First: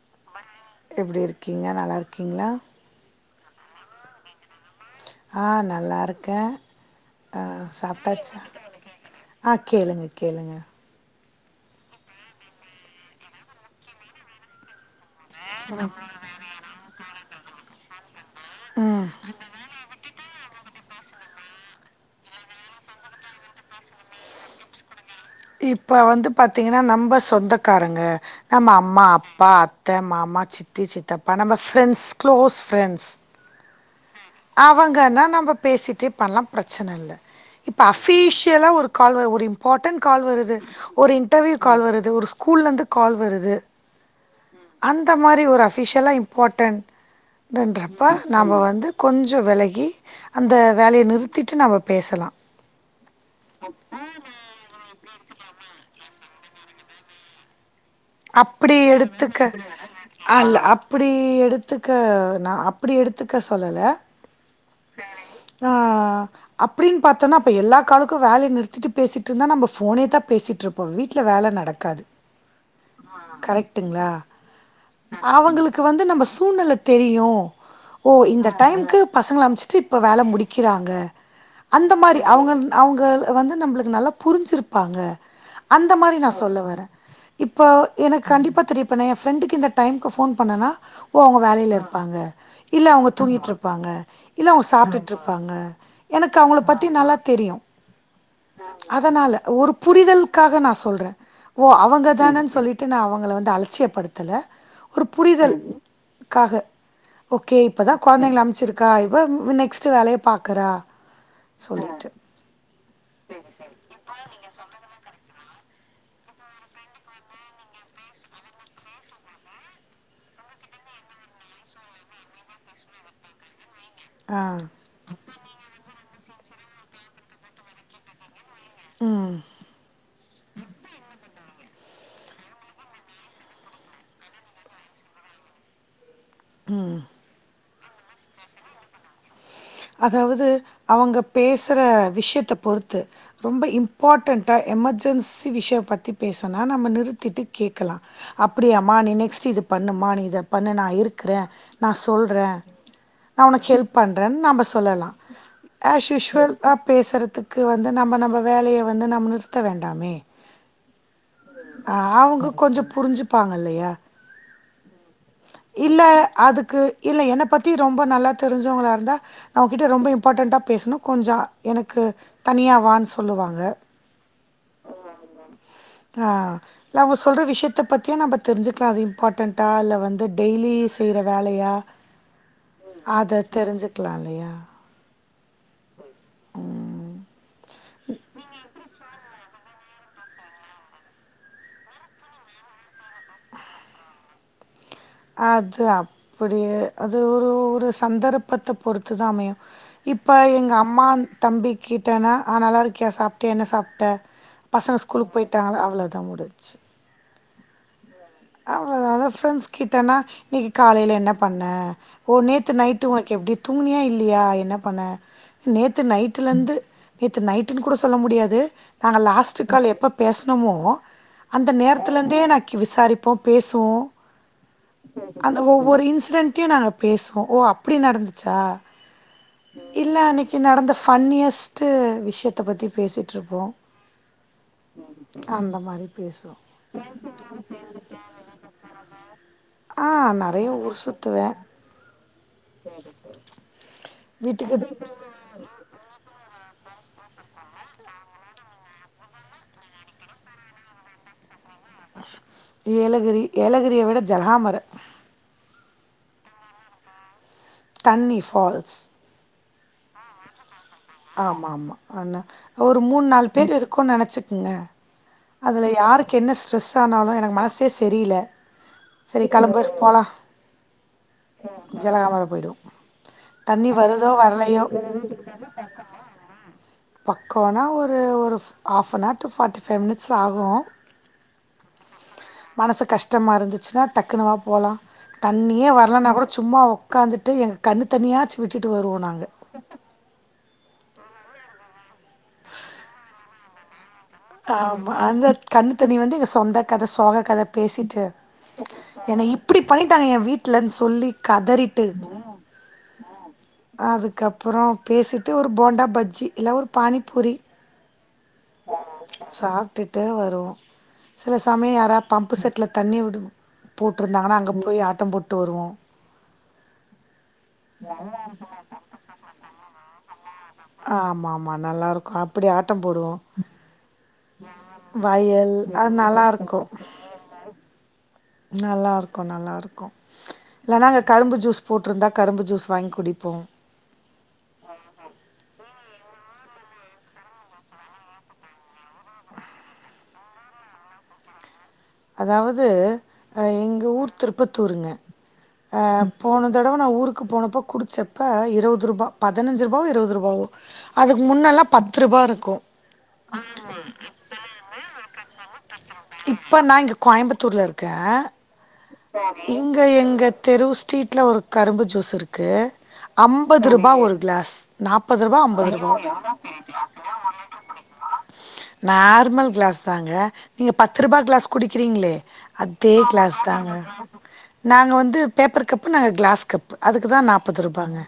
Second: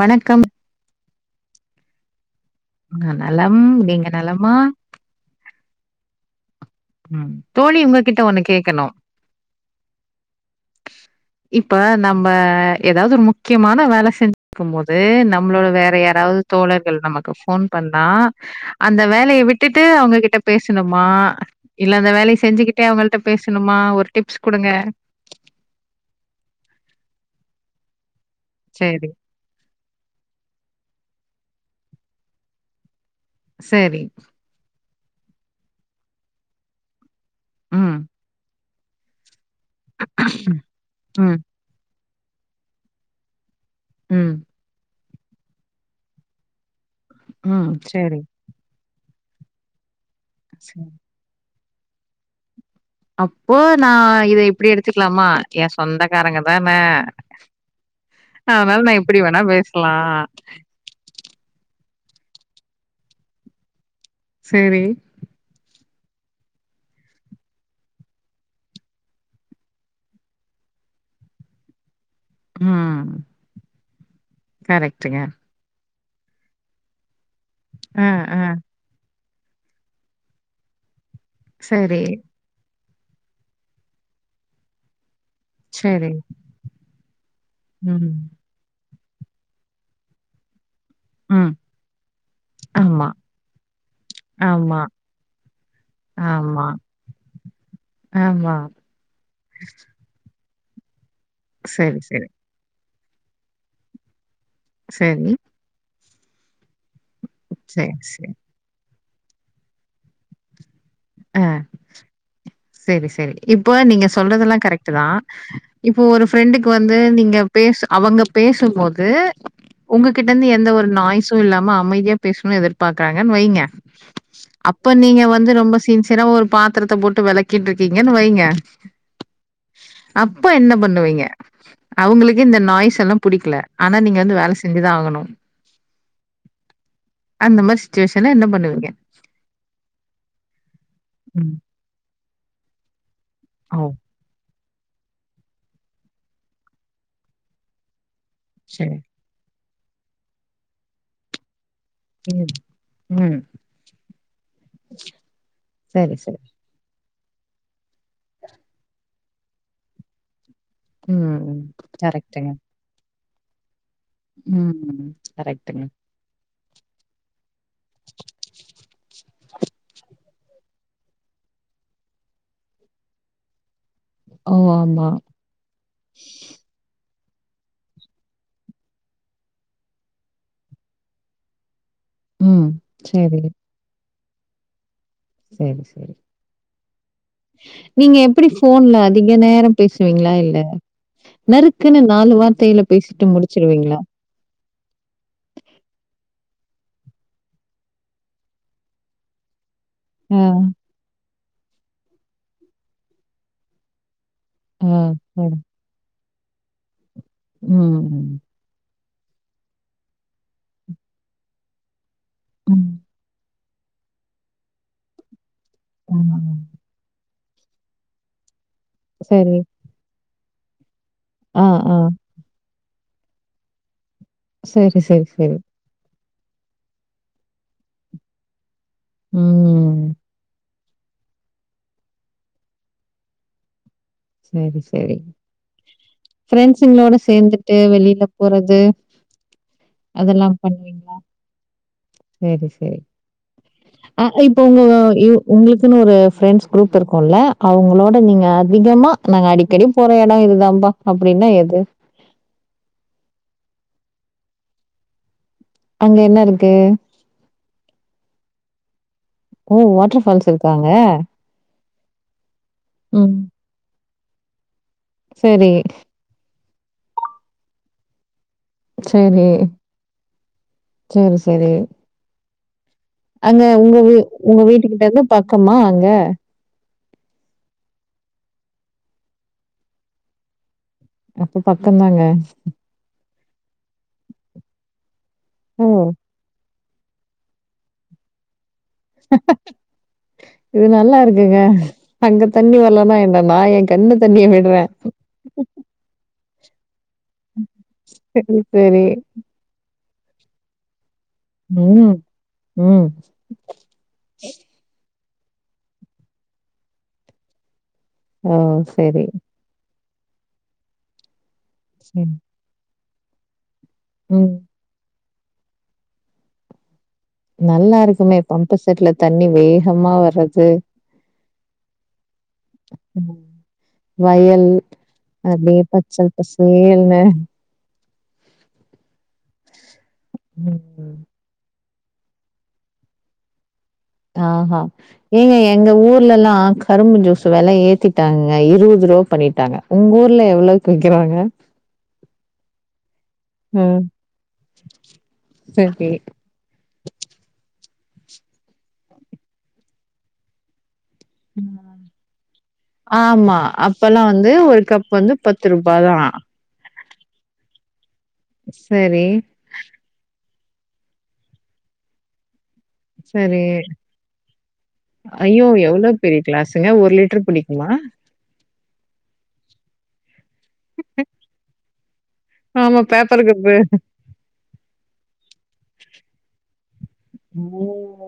வணக்கம் எப்டி இருக்கீங்க நல்லாருக்கீங்ளா நா நலம் நீங்க நலமா ஆ நல்லாருக்கே ம் ஆ தோழி உங்ககிட்ட ஒண்ணு சாப்ட்டாச்சா கேட்கணு ஆ கேளுங்க கேளுங்க இப்ப நம்ம எதாவ்து ஒரு முக்கியமான வேல செஞ்சுட்ருக்கு போது நம் நம்மளோட வேற யாராவ்து தோழர்கள் நமக்கு ஃபோன் பண்ணா அந்த வேலய விட் ட்டுட்டு அவங்ககிட்ட பேசணுமா இல்ல அந்த வேலைய செஞ்சுக்கிட்டே அவங்கள்ட்ட பேசணுமா ஒரு டிப்ஸ் குடுங்க இப்ப வந்து பாத்தீங்கன்னா நம்ப சொந்தக்காரங்க நம்ம அம்மா சரி, அப் பா அத்த மாமா சித்தி சித்தப்பா நம்ம ஃப்ரெண்ட்ஸ் க்ளோஸ் ஃப்ரெண்ட்ஸ் சேரி அவங்கனா நம்ப பேசிட்டே பண்ணலா பிரச்சன இல்ல இப்ப ம், அஃபிஷியலா ஒரு கால் வ ஒரு இம்பார்ட்டன்ட் கால் வருது ஒரு ம், இன்டர்வியூ கால் வருது ஒரு ஸ்கூல்லருந்து கால் வருது ம், அந்த மாரி ஒரு அஃபிஷியலா இம்பார்ட்டன்ட் ம். சரி, [unintelligible] நாம்ம வந்து கொஞ்சோ வெலகி அந்த சரி. வேலய நிறுத்திட்டு நாம பேசலா அப்போ நா இத இப்பிடி எடுத்துக்கலாமா எ சொந்தக்காரங்க தானே அப்படி அதனால நா எப்பிடி வேணா பேஷ்லா அப்பிடி எடுத்துக்க நா அப்பிடி எடுத்துக்க சொல்லல சேரி ஆ அப்பிடின் பாத்தோன்னா அப்ப எல்லா காலுக்கு வேலய நிறுத்திட்டு பேசிட்டு இருந்தா நம்ம ஃபோனேதா பேசிட்டு இருப் அப்போ வீட்ல வேல நடக்காது ம். கரெக்டுங்களா கரெக்ட்டுங்க. அவங்களுக் கு வந்து நம்ம சூழ்நெல தெரியு ஆ, ஓ ஆ. இந்த டைம்கு பசங்கள அம்ச் சி இப்ப வேல முடிக்கிறாங்க அந்த சரி, மாரி அவுங்க அவுங்க வந்து நம்மளுக்கு நல்லா புரிஞ்சிருப்பாங்க அந்த சரி. மாரி நா சொல்ல வரே இப்போ ம், எனக்கு கண்டிப்பா தெரி இப்ப நா எ ஃப்ரெண்டுக்கு இந்த டைமுக்கு ஃபோன் பண்ணனா இப்போ அவுங்க ம். வேலைல இருப்பாங்க இல்ல ஆமா, அவுங்க தூங்கிட்டு இருப்பாங்க இல்ல அவுங்க ஆமா, சாப்டுட்டு இருப்பாங்க எனக்கு அவுங்கள ஆமா, பத்தி நல்லா தெரியு ஆமா. அதனால ஒரு பு ரிதல்க்காக நா சொல்றே ஓ சரி, சரி, அவங்கதான சொல்லிட்டு நா அவங்கள வந்து அலட்சியப்படுத் தல ஒரு சரி, புரிதல் காக ஓகே சரி, இப்பதா சரி. கொழந்தைங்கள அம்ச்சிருக்கா வ நெக்ஸ்ட் வேலைய பாக்குறா அ ஒய்ட்டு செரி செரி இப்ப நீங்க சொல்றதெல்லா கரெக்ட்டு தா இப்போ ஒரு ஃப்ரெண்டுக்கு வந்து நீங்க பேசு அவங்க பேசும்போது உங்ககிட்ட இருந்து எந்த ஒரு நாய்ஸு இல்லாம அமைதியா பேசணு எதிர்பாக்குறாங்கன் வைங்க அ இப்ப நீங்க வந்து ரொம்ப சின்சியரா ஒரு பாத்திரத்த போட்டு வெளக்கிட்டு இருக்கீங்கன் வைங்க அ அப்ப என்ன பண்ணுவீங்க அவுங்களுக்கு இந்த நாய்ஸ் எல்லா புடிக்கல ஆனா நீங்க வந்து வேல செஞ்சுதா ஆகணு ம் அந்த மாரி சிட்சுவேஷன்ல என்ன பண்ணுவீங்க அதாவது அவங்க ம் பேசுற விஷ்யத்த பொறுத்து ரொம்ப ஓ இம்பார்ட்டன் ட்டா எமர்ஜென்சி விஷய பத்தி பேசனா நம்ம நிறுத்திட்டு கேக்கலா அப்டியமா சரி நீ நெக்ஸ்ட்டு இது பண்ணுமா நீ இத பண்ணு நா இருக்குற நா சொல்ற ம் ம் நா உனக்கு ஹெல்ப் பண்றன் நம்ப சொல்லலா அஸ் சரி சரி யூஷுவல் லா பேசுறதுக்கு வந்து நம்ம நம்ம வேலைய வந்து நம்ம நிறுத்த வேண்டாமே ம் ம் அ அவுங்க கரெக்ட்டுங்க கொஞ்ச புரிஞ்சுப்பாங்கல்லயா ம் கரெக்ட்டுங்க இல்ல அதுக்கு இல்ல என்ன பத்தி ரொம்ப நல்லா தெரிஞ்சவங்களா இருந்தா நா உ கிட்ட ரொம்ப இம் பாட்டன்டா பேசணு கொஞ்ச எனக்கு தனியா வா ன்னு சொல்லுவாங்க ஓ ஆமா ஆ இல்ல அவுங்க சொல்ற விஷ்யத்த பத்தியு நம்ப தெரிஞ்சிக்கலா அது இம்பார்ட்டண்டா இல்ல வந்து டெய்லி செய்ற வேலையா ம் அத சரி தெரிஞ்சுக்கலா இல்லையா செரி செரி உ நீங்க எப்படி ஃபோன்ல அதிக நேரோ பேசுவீங்களா இல்ல நறுக்குன்னு நாலு வார்த்தையில பேஸிட்டு முடிச்சிருவீங்களா அது அப்புடியே அது ஒரு ஒரு சந்தர்ப்பத்த பொறுத்து தா அமையு இப்ப ஆ எங்க அம்மா தம்பிக்கிட்டனா ஆ நல்லா இருக்கியா சாப்ட்டியா என்ன சாப்ட்ட ஆ பசங்க ஸ்கூலுக்கு சரி போயிட்டாங்களா அவ்வளதா முடிஞ்ச்சு உ அவ்ளோ அதா ஃப்ரெண்ட்ஸ் கிட்டன்னா இன்னைக்கி காலைல என்ன பண்ண ஓ நேத்து ம் நைட்டு உனக்கு எப்டி தூங்குனியா இல்லையா என்ன பண்ண நேத்து நைட்டுல ம் இந்து நேத்து நைட்டுன்னு கூட சொல்ல முடியாது நாங்க சரி லாஸ்ட்டு கால் எப்ப பேசுனோமோ ஆ அந்த ஆ நேரத்துல இந்தே நா விசாரிப்போ பேசுவோ சரி சரி சரி அந்த ஒவ் ஒரு இன்சிடென்டயு நாங்க பேசுவோ ஓ அப்டி நடந்துச்சா ம் இல்ல அன்னைக்கு நடந்த ஃப ஃபன்னியஸ்ட்டு விஷயத்த பத்தி பேசிட்ருப்போ சேரி சேரி அந்த மாரி பேசுவோ. ஃபிரெண்ஸுங்களோட சேந்து ட்டு வெளில போறது ஆ அதெல்லா நெறைய ஊர் பண்ணுவீங்களா சுத்துவே. சேரி சேரி ஆ இப்ப உங்க வீட்டுக்கு யு உங்குளுக்குன்னு ஒரு ஃப்ரெண்ட்ஸ் குரூப் இருக்கும்ல அவங்களோட நீங்க அதிகமா நாங்க அடிக்கடி போற எடோ இதுதாம்பா அப்டின்னா எது ஏலகிரி ஏலகிரிய விட ஜல்ஹாம்மரு அங்க என்ன இருக்கு தண்ணி ஃபால்ஸ் ஓ வாட்டர் ஃபால்ஸ் இருக்காங்க ஆமா ஆமா அண்ண ஒரு மூணு ம். நாலு பேரு இருக்கோனு நெனச்சிக்குங்க சரி, அதுல யாருக் கென்ன ஸ்ட்ரெஸானாலு எனக்கு மனஸே ஸெரில சரி கெளம்பு போலா சரி, சரி. ஜலகாமர் பொய்டோ அங்க உங்க உங்க வீட்டு கிட்ட இருந்து பக்கமா அங்க பக்கொனா ஒரு ஒரு half an hour to forty five minutes ஆகு அப்ப பக்கந்தாங்க க மனசு கஷ்டமா இருந்துச்னா டக்குனுவா போலா ஓ! தண்ணியே வரலானா கூட சும்மா ஒ ஒக்காந்துட்டுஎங்க கண்ணு தனியாச்சு விட்டுட்டு வருவோ நாங்க இது நல்லா இருக்குங்க அங்க தண்ணி வரலனா என்ன நா ஏ கண்ணு தண்ணிய விடுறேன். ஆமா அந்த கண்ணு தண்ணி வந்து எங்க சொந்த கத சோக கத பேசிட்டு சரி, சரி. என இப் இப்டி பண்ணிட்டாங்க ஏ வீட்லன்னு சொல்லி கதறிட்டு ம். ம். அதுக்கப்பறொ பேசிட்டு ஒரு போண்டா பஜ்ஜி இல்லனா ஒரு பானிப்பூரி ஓ சரி சாப்ட்டு ட்டு வருவோ சில சமய யாரா சரி. பம்ப் செட்ல தண்ணி வுட் ம். போட்ருந்தாங்கன்னா அங்கப் போயி ஆட்டொ போட்டு வருவோ நல்லா இருக்குமே பம்பு செட்ல தண்ணி வேகமா வர்றது ஆமா ஆமா நல்லாருக்கு அப்டி ஆட்டொ போடுவோ ம். வயல் வயல் அப்படியே அ பச்சல் நல்லாருக்கு பசேல்னு. நல்லாருக்கு நல்லாருக்கு இல்லனா ம். அங்க கரும்பு ஜூஸ் போட்ருந்தா கரும்பு ஜூஸ் வாங்கி குடிப்போ தானா ஏங்க எங்க ஊர்லல்லா கரும்பு ஜூஸ் வெல ஏத்திட்டாங்கங்க இருவதுரு பண்ணிட்டாங்க உங்கூர்ல எவ்ளவுக்கு விக்கிறாங்க அதாவது ம். எங்க ஊர் திருப்பத்தூருங்க அ சரி. போன தடவ நா ஊருக்கு போனப்போ குடிச்சப்ப இருவது ரூபா பதினஞ்சு ரூபாவோ இருவது ரூபாவோ அதுக்கு ம். முன்னலா பத்துருபா இருக்கு ஆமா அப்பெல்லா வந்து ஒரு கப் வந்து பத்துருபா தா இப்போ நா இங்க கோயம்புத்தூர்ல இருக்கே சரி இங்க எங்க தெரு ஸ்ட்ரீட்ல ஒரு கரும்பு ஜூஸ் இருக்கு சரி. அம்பதுருபா ஒரு கிளாஸ் நாப்பதுருபா ஐயோ! எவ்வளோ அம்பதுருபா பெரிய கிளாஸுங்க. லிட்டர் பிடிக்குமா? நார்மல் கிளாஸ் தாங்க நீங்க பத்துருபா க்ளாஸ் குடிக்கிறீங்ளே ஆமா அதே பேப்பர் கிளாஸ் கப் தாங்க நாங்க வந்து பேப்பர் கப்பு நாங்க கிளாஸ் கப்பு அதுக்குதா நாப்பதுருபாங்க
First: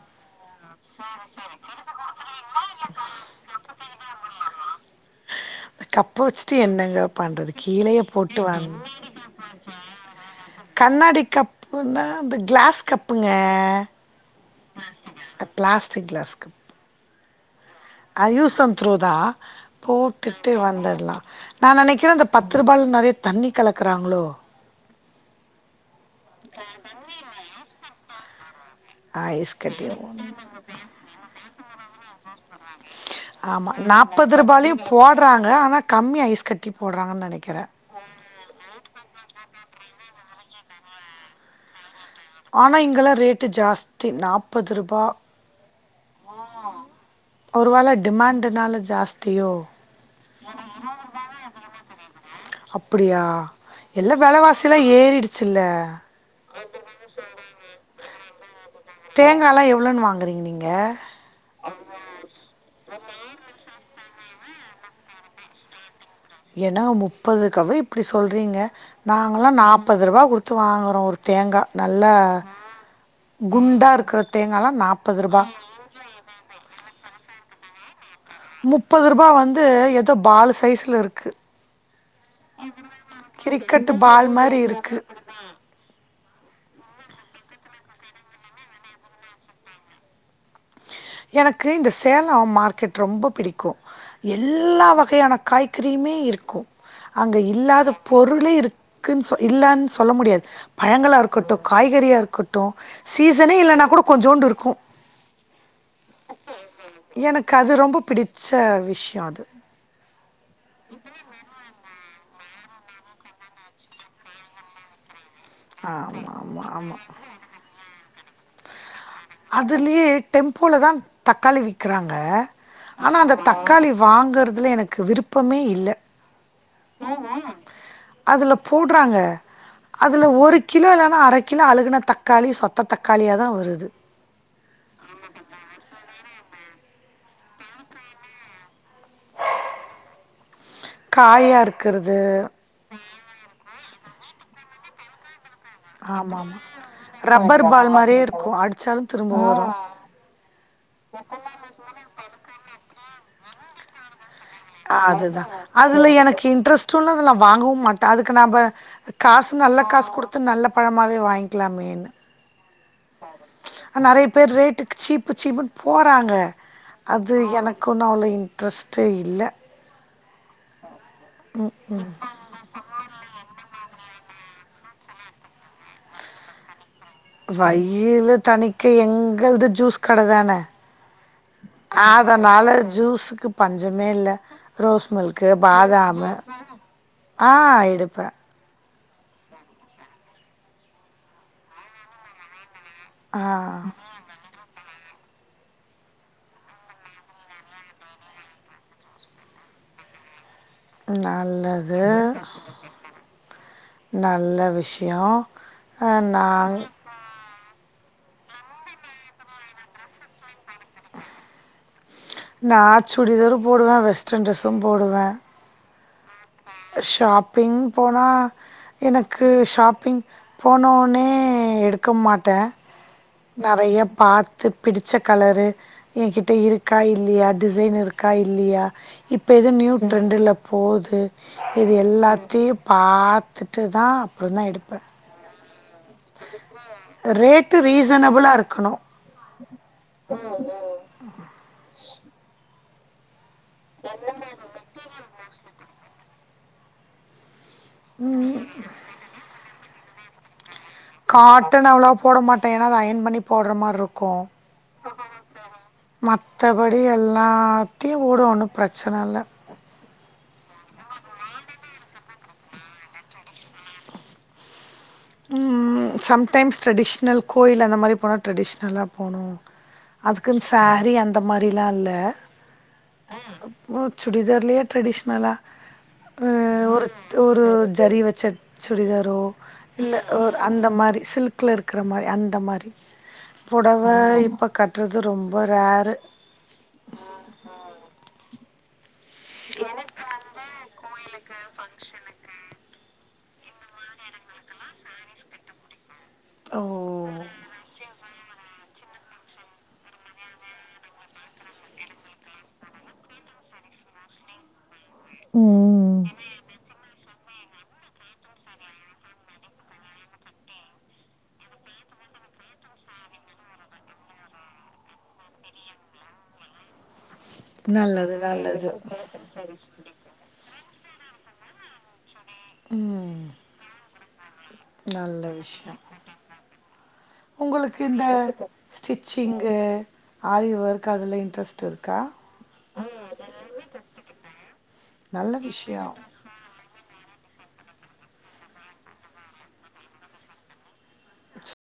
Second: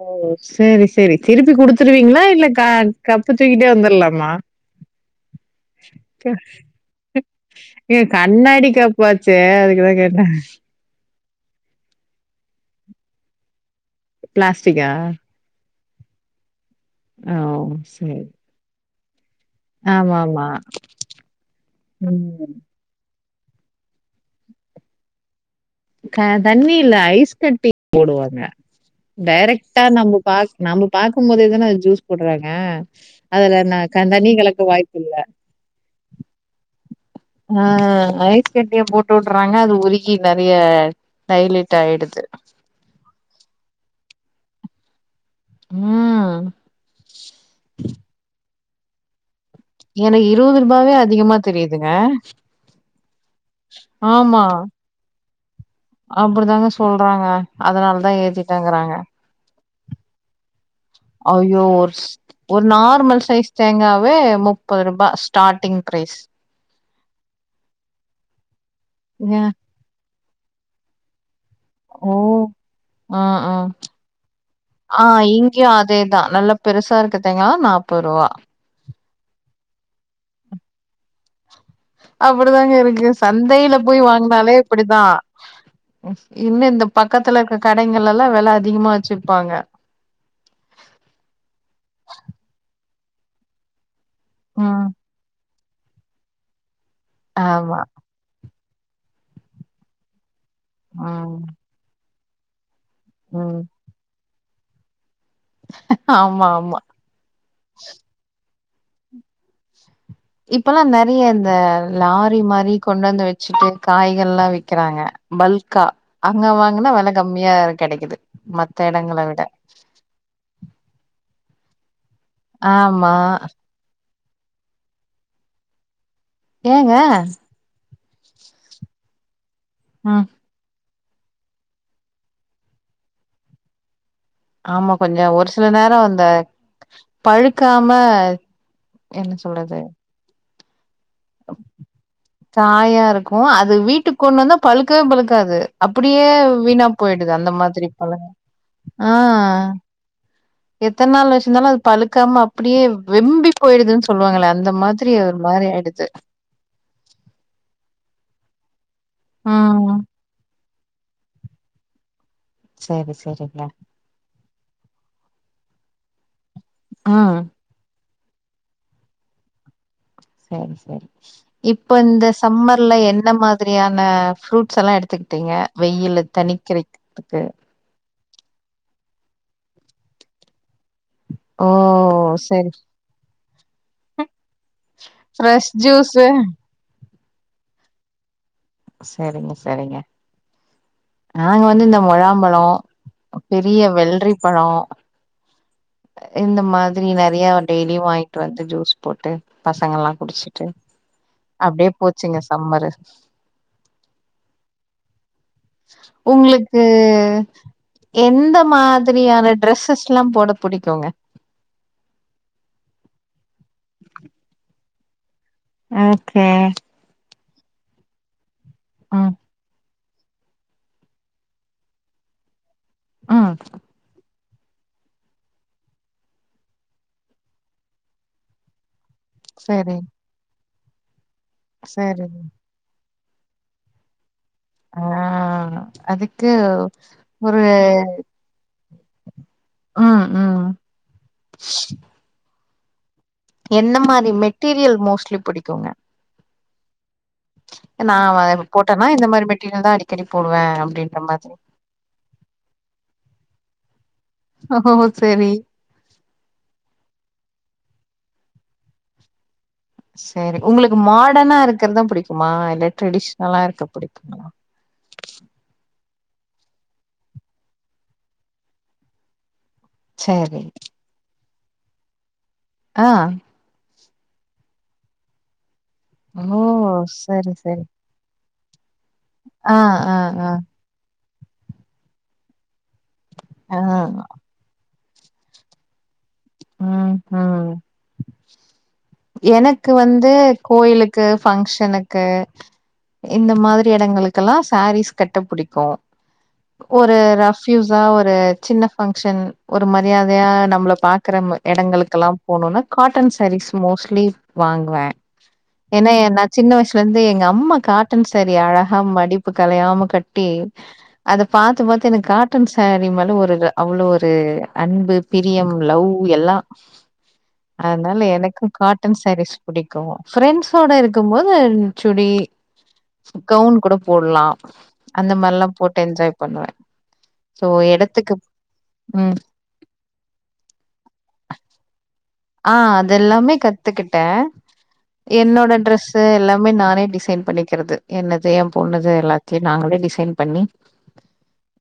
சேரி சேரி திருப்பி குடுத்துருவீங்ளா இல்ல க கப்ப தூக்கிட்டே வந்துர்லாமா [inaudible] கப்ப வச்சுட்டு என்னங்க பண்றது ஏ கீழேயே போட்டு வாங் கண்ணாடி கப்பாச்சே அதுக்குதா கேட்டே. கண்ணாடி கப்புனா அந்த கிளாஸ் கப்புங்க பிளாஸ்டிக்கா பிளாஸ்ட் கிளாஸ்கு ஒள அது. யூஸன் த்ரோதா ஆமாமா. போட்டுட்டு வந்துர்லா நா நெனைக்கிறே அந்த ம். பத்து ரூபால் நெறைய தண்ணி கலக்குறாங்ளோ க தண்ணி இல்ல ஐஸ் கட்டி போடுவாங்க ஐஸ் டேரக்ட்டா கட்டி நம்ம பாக் நம்ம பாக்கும் போதே தான ஜூஸ் போட்றாங்க அதுல ஆமா நா தண்ணி நாப்பது கலக்க ரூபாலயு வாய்ப்பு இல்ல போடுறாங்க ஆனா கம்மி ஐஸ் கட்டி போடுறாங்கான் நெனைக் அ ஐஸ் கட்டிய போட்டு உட்றாங்க அது உருகி நெறைய டைல்யூட் ஆயிடுது ஆனா இங்கல்லா ரேட்டு ஜாஸ்தி நாப்பதுருபா உம் ஒருவேல டிமாண்ட்டுனால ஜாஸ்தியோ எனக்கு இருவதுருபாவே அதிகமா தெரியுதுங்க யா எல்லா வெலவாசில்ல ஏறிடுச் ச்சில்ல அப்டி தாங்க சொல்றாங்க அதனால தா ஏத்திட்டங்றாங்க தேங்கால்லா எவ்ளோன் வாங்குறீங் நீங்க அய்யோ ஒருஸ் ஒரு நார்மல் சைஸ் தேங்காவே முப்பதுருபா ஸ்டார்டிங் ப்ரைஸ் ஏன்னா முப்பதுக்காவே இப்படி சொல்றீங்க ஏ நாங்கல்லா நாப்பதுருபா குடுத் த்து வாங்குறோ ஒரு தேங்கா நல்லா ஓ ஆ ஆ குண்டா இருக்குற தேங்கால்லா ஆ நாப்பதுருபா இங்கயு அதேதா நல்லா பெருசா இருக்கத் தேங்காளா நாப்பதுருபா முப்பதுருபா வந்து எதோ பாலு சைஸ்ஸுல்ல இருக்கு அப்பிடிதாங்க இருக்கு சந்தையில கிரிக்கெட்டு போய் பால் வாங்னாலே மாரி இருக்கு இப்பிடிதா இன்ன இந்த பக்கத்துல இருக்க கடைங்கலெல்லா வெல அதிகமா வச்சுப்பாங்க எனக்கு இந்த சேலோ மார்க்கெட் ரொம்ப பிடிக்கோ எல்லா ம் வகையான காய் கறியுமே இருக்கு அங்க ஆமா இல்லாத பொருளே இருக்குன் சொ இல்லன் சொல்ல முடியாது பழங்களா ம் இருக்கட்டு காய்கறியா இருக்கட்டு சீசனே ம் இல்லன்னா கூட கொஞ்சோண்டு இருக்கு ஆமா ஆமா எனக்கு அது ரொம்ப பிடிச்ச விஷ்யோ அது இப்பெல்லா நெறைய இந்த லாரி மாரி கொண்டு வந்து வெச்சிட்டு காய்கள்லா விக்கறாங்க பல்க்கா ஆமா, அங்க ஆமா, வாங்கனா ஆமா. வெல கம்மியா இ கெடைக்கிது மத் அதிலியே டெம்போலதா தக்காளி விக்கிறாங்க ஆமா ஆனா அந்த தக் க்காளி வாங்றதுல எனக்கு விருப்பமே இல்ல ஏங்க அதலப் போடறாங்க ம் அதுல ஒரு கிலோ இல்லன்னா அர கிலோ அழுகுன தக்காளி சொத்த தக்காளியா தா வருது ஆமா கொஞ்ச ஒரு சில நேரோ அந்த பழுக்காம என்ன சொல்லது காயா இருக்கறது காயா இருக்கு அது வீட்டுக் கொண்டு வந்தா பழுக்கவே பழுக்காது அப்பிடியே ஆமா ஆமா வீணா போயிடுது அந்த ரப்பர் மாதிரி பால் பழ மாரியே இருக்கு அடிச்சாலு அ திரும்ப வரு எத்த நாள் வச்சிருந்தாலு அது அப்டியே வெம்பி போயிடுதுன் சொல்லுவாங்கள ஆ அதுதா அதுல எனக்கு இன்ட்ரெஸ் ட்ருல்ல அதலா வாங்கவுமாட்ட அதுக்கு நம்ப காசு நல்ல ம் காசு குடுத்து நல்ல பழமாவே வாங்கிலாமேன்னு சேரி சேரிங்க அ நெறைய பேர் ரேட்டுக்கு சீப்பு சீப்புனு போறாங்க அது ம் எனக் க்குன் அவ்ளோ இன்ட்ரெஸ்ட்டே இல்ல சரி சரி இப்ப இந்த சம்மர்ல என்ன மாதிரியான ஃப்ரூட்ஸ் எல்லா எடுத்துக்கிட்டிங்க வெயில தணிக்கிரக்த்துக்கு வயில தனிக்க எங்கள்து ஜூஸ் கடதான ஓ ஆதனால சரி ஜூஸுக்கு பஞ்சமே இல்ல ரோஸ் மில்க்கு ஃப்ரெஷ் ஜூஸு பாதாமு ஆ எடுப்பே சேரிங்க சேரிங்க நாங்க வந்து இந்த மொழாம்பலோ ஆ பெரிய வெள்ரி பலோ [inaudible] இந்த மாதிரி நெறைய டெய்லியு வாங்கிட்டு வந்து ஜூஸ் போட்டு பசங்க எல்லா குடிச்சி ட்டு அப்டியே நல்லது போச்சிங்க சம்மரு நல்ல விஷ்யோ உங்களுக்கு எந்த மாதிரியான ட்ரெஸ்ஸஸ்ல்லா போட புடிக்குங்க நா சுடிதாரு போடுவே வெஸ்டர்ன் ட்ரெஸ்ஸு போடுவே ஆகே ஷாப்பிங் போனா ம் எனக்கு ஷாப்பிங் போனோனே எடுக்கமாட்ட ஆ நறையா பாத்து பிடிச்ச கலரு என் கிட்ட இருக்கா இல்லீயா டிசைன் இருக்கா இல்லீயா இப்ப எது நியூ சரி ட்ரெண்டுல போது இது சரி எல்லாத்தியு பாத்துட்டு தான் அப்புடி தான் எடுப் ஆ அதுக்கு ஒரு ரேட்டு ரீசனபுளாக இருக்கணும் ம் ம் என்ன மாரி மெட்டீரியல் மோஸ்ட்லி புடிக்குங்க நா போட்டேனா இந்த மாரி மெட்டீரியல் தான் அடிக்கடி போடுவேன் அப்டின்னு காட்டன் அவ்ளவா போட மாட்டேன் ஏன்னா அத அயன் பண்ணி போடுற மாரி இருக்கோ ஓ சரி மத்த படி எல்லாத்தையு ஓடு ஒன்னு பிரச்சன இல்ல செரி உங்களுக்கு மாடன்னா இருக்கறதான் புடிக்குமா இல்ல ட்ரெடிஷனலா இருக்க புடிக்கும்மா சம்டைம்ஸ் ட்ரெடிஷ்னல் கோயில் அந்த மாரி போனா ட்ரெடிஷ்னலா போனு சரி அதுக்குன்னு சேரி அந்த மாரிலா இல்ல ஆ ஓ சுடிதார்லையே ட்ரெடிஷ்னலா ஓ ஒரு சரி ஒரு சரி ஜரி வெச்ச சுடிதாரோ ஆ இல்ல ஆ ஆ ஒரு அந்த மாரி சில்க்ல இருக்க மாரி அந்த மாரி ஆ பொடவ இப்ப கட்றது ரொம்ப ரரு ம் ம் எனக்கு வந்து கோயிலுக்கு ஃபங்க்ஷனுக்கு இந்த மாரி யெடங்களுக்கெல்லா சரீஸ் கட்ட பிடிக்கோம் ஓ ஒரு ச்யுசா ஒரு சின்ன பங்ஷன் ஒரு மரியாதையா நம்பள பாக்க இருக்குற இடங்களுக்கெல்லாம் போணுன்னா காட்டன் சரீஸ் மோஸ்ட்லி வாங்குவேன் ஏன்னா ம் நா சின்ன வயசுல இருந்து எங்க அம்மா காட் டன் சாரி அழகா மடிப்பு கலையாம கட்டி அத பாத்து பாத்து எனக்கு காட்டன் ஸ்சரி மேல ஒரு அவ்ளோ ஒரு அன்பு பிரியம் லவ் எல்லா அதனால நல்லது எனக்கு நல்லது காட்டன் சாரீஸ் பிடிக்கோம் ஃப்ரெண்ட்ஸோட இருக்கும் மோது சுடி ம் கவுன் கூட போட்லாம் அந்த நல்ல மார்லா விஷ்யோ போட்டு என்ஜாய் பண்ணுவேன் சோ இடதுக்கு ம் இது ஆரி ஒர்க் அதுல இன்ட்ரெஸ்ட் இருக்கா ஆ அதெல்லாமே கத்துக்கிட்டேன் நல்ல என்னோட விஷ்யோ ட்ரெஸ்ஸு எல்லாமே நானே டிசைன் பண்ணிக்கிறது என்னது என் பொண்ணுது எல்லாத்தையும் நாங்களே டிசைன் பண்ணி